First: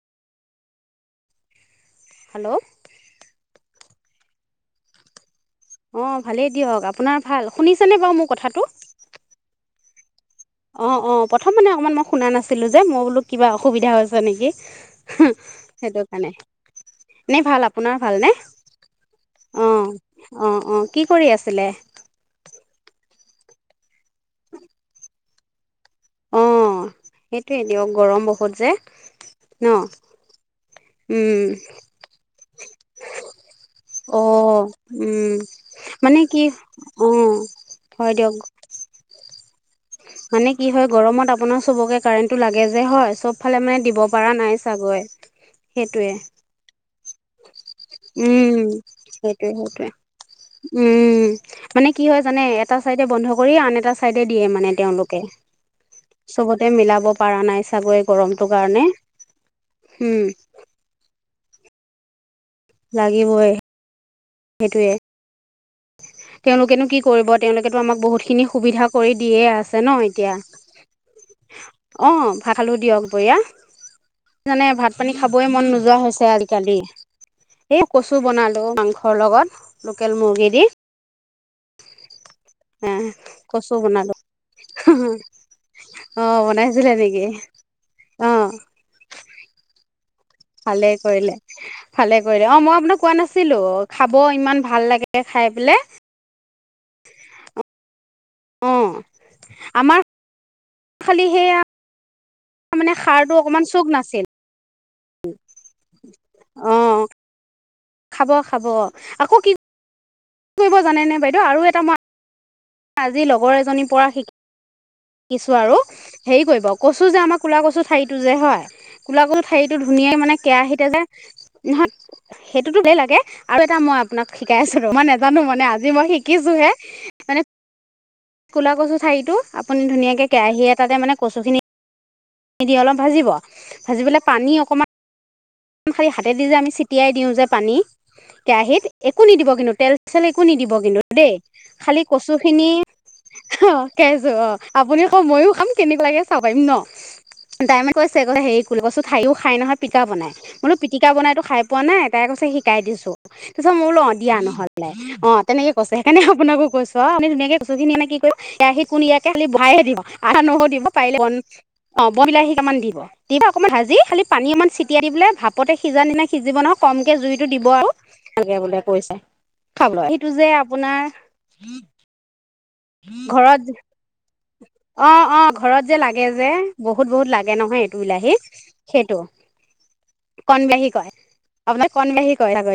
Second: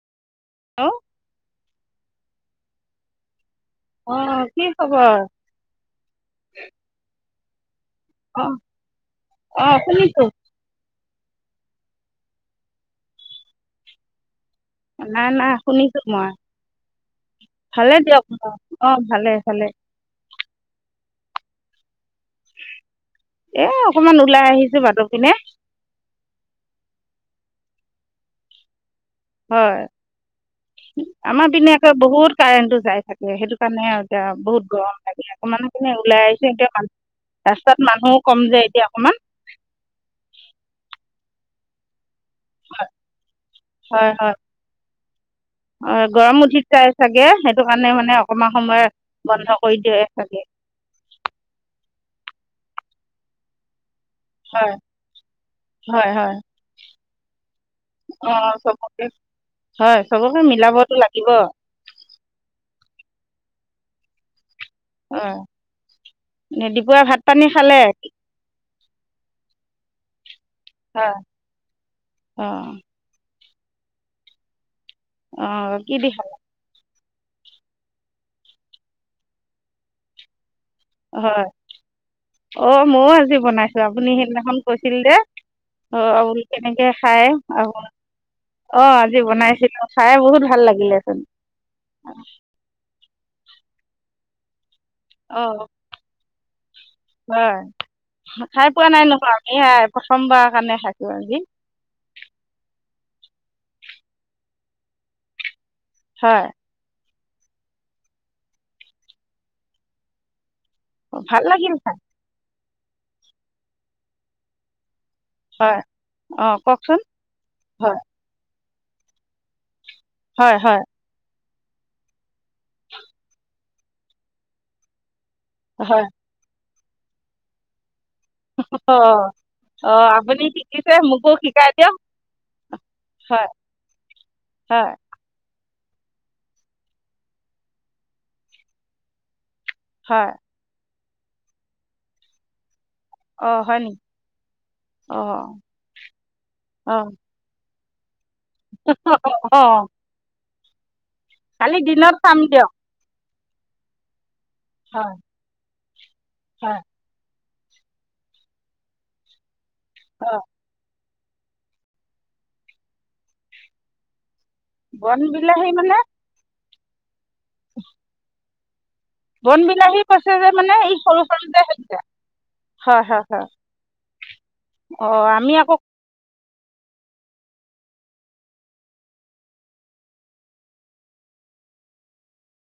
আহ হেল্ল' অ কি খবৰ অঁ ভালেই দিয়ক আপোনাৰ ভাল শুনিছেনেে বাৰু মোৰ কথাটো অ শুনিছো অঁ অঁ প্ৰথম মানে অকণমান মই শুনা নাছিলোঁ যে মই বোলো কিবা অসুবিধা হৈছে নেকি নাই না শুনিক ম নে ভাল আপোনাৰ ভাল নে অঁ ভালে ভালে অ অ অ কি কৰি আছে ছিলছিলে এ অকমান ওলাই আহিছো মানহ পিনে অ সেইটোোৱে দিয়ক গৰম বহুত যে ন হয় আমাৰ পিনোকে বহুত কাৰেণ্টটো যাই থাকে সেইটো কাৰণে এতিয়া অঁ বহুত গৰম লাগে আকৌ মানে ওলাই আহিছো এন্তয়া অঁ ৰাস্তাত হয় মানুহও দিয়ক কম যায় এতিয়া অকমান মানে কি হয় গৰমত আপোনাৰ চবকে কাৰেণ্টটো লাগে যে হয় চব ফালে মানে দিব পৰাা নাই চাগৈ অ সেইটোৱে গৰম উঠি যাই চাগে সেইটো কাৰণে মানে অকমান উম সময় সেইটোৱে বন্ধ কৰি সেইটোৱে দিয়ে চাগে উম মানে কি হয় জানে এটা চাইডে বন্ধ কৰি আন এটা চাইডে দিয়ে মানে হয় তেওঁলোকে চবতে মিলাব পৰা নাই চাগৈ অ গৰমটোৰ কাৰণে চবকে হয় উম চবকে মিলাবতো লাগিব লাগিবই সেইটোৱে তেওঁলোকেনো কি দিপুৱাই ভাত কৰিব পানী খালে তেওঁলোকেতো আমাক বহুতখিনি সুবিধা কৰি দিয়ে আছে ন এতিয়া হয় অ ভাত অঁ আলু দিয়ক বঢিয়য়া মানে ভাত পানী খাবই মন অঁ কি নোযোৱা দি খালে হৈছে আজিকালি এই কচু বনালো মাংসৰ লগত লোকেল মুৰ্গী দি হয় অ এ ময়ও আজি কচু বনাইছো আপুনি বনালো সিদিনাখন কৈছিল দে অ আ কেনেকে বনাইছিলে খাই নেকি আ অ অ আজি বনাইছিলো ভালে কৰিলে ভালে কৰিলে অ মই আপোনাক কোৱা নাছিল ছিলো খাব ইমান ভাল লাগে খাই অঁ প হয় খাই অ পোৱা নাই নহয় আমিাই আমাৰ প্ৰথমবাৰ কাৰণে খাকো খালি আৰুজি সেয়া মানে সাৰটো অকমান চুখ নাছিল হয় অ খাব খাব আকৌ কি কি কৰিব জানেনেে ভাল বাইদেউ আৰু লাগিল এটা খাই মই আজি লগৰ এজনীৰ পৰা শিক িছো আৰু হয় হেৰি অঁ কৰিব কওকচোন কচু যে আমাৰ কুলা কচু হয় ঠাৰিটো যে হয় ক'লা কচু ঠাৰিত টো ধুনীয়াই মানে হয় হয় কেৰাহীতে যোয় নহত সেইটোতো দেই লাগে আৰু এটা মই আপোনাক শিকাই আছোঁ মই নাজানো মানে আজি হয় মই শিকিছোঁহে মানে কলা কচু অঁ ঠাৰিটো আপুনি অঁ ধুনীয়াকৈ আপুনি কেৰাহী শিকিছে এটাতে মানে মোকো কচুখিনি শিকাই দিয়ক দি অলপ ভাজিব হয় ভাজি পেলাই পানী অকণমান হয় খালি হাতে দি যে আমি ছটিয়াই দিওঁ যে পানী কেৰাহীত একো নিদিব কিন্তু তেল চেল হয় একো নিদিব কিন্তু দেই খালি কচু খিনি অঁ হয় অ', নেকি কযোৰ অ', আপুনি কৌ অঁ ময়ো খাম কেনেকুৱা লাগে চাব পাৰিম ন'। অঁ ডায়মেণ্ড কৈছে হেৰি কোল কৈছোন ঠাৰিও খাই নহয় অঁ পিকা বনাই মোলো তিটিকা বনাইতো খাই কালি পোৱা নাই দিনত তাই চাম কৈছে দিয়ক শিকাই দিছো তাৰিছত মোৰো ল দিয়া নহ'লে হয় অ', তেনেকে কছে সেইকাৰে আপোনাকো হয় কৈছ অ আপু ধুনাক কৈছুিনিনে কি কৰিছ সি কোন ইয়াক খালি ভ দ অঁ আধা নহৰু দিব পাৰিলে ব অ', ব বিলাহী কামান দিব দিবা অকমান হাজি খালি পানী অকমান ছিটিয়াইনি বন বোলে বিলাহী ভাপতে মানে সিজা নিনা সিজিব নহয় কমকে জুইতো দিব আৰু তেনেকে বোলে বন বিলাহী খাবলৈ সেইটো কৈছে যে মানে এই আপোনাৰ সৰু সৰু যে হৈছে হয় হয় হয় ঘৰত যে অ', অ', আমি আকৌ ঘৰত যে লাগে যে বহুত, বহুত লাগে নহয় এইটো বিলাহী সেইটো। কণবিলাহী কয় আপোনাক কণবাহী কয় তাকৰি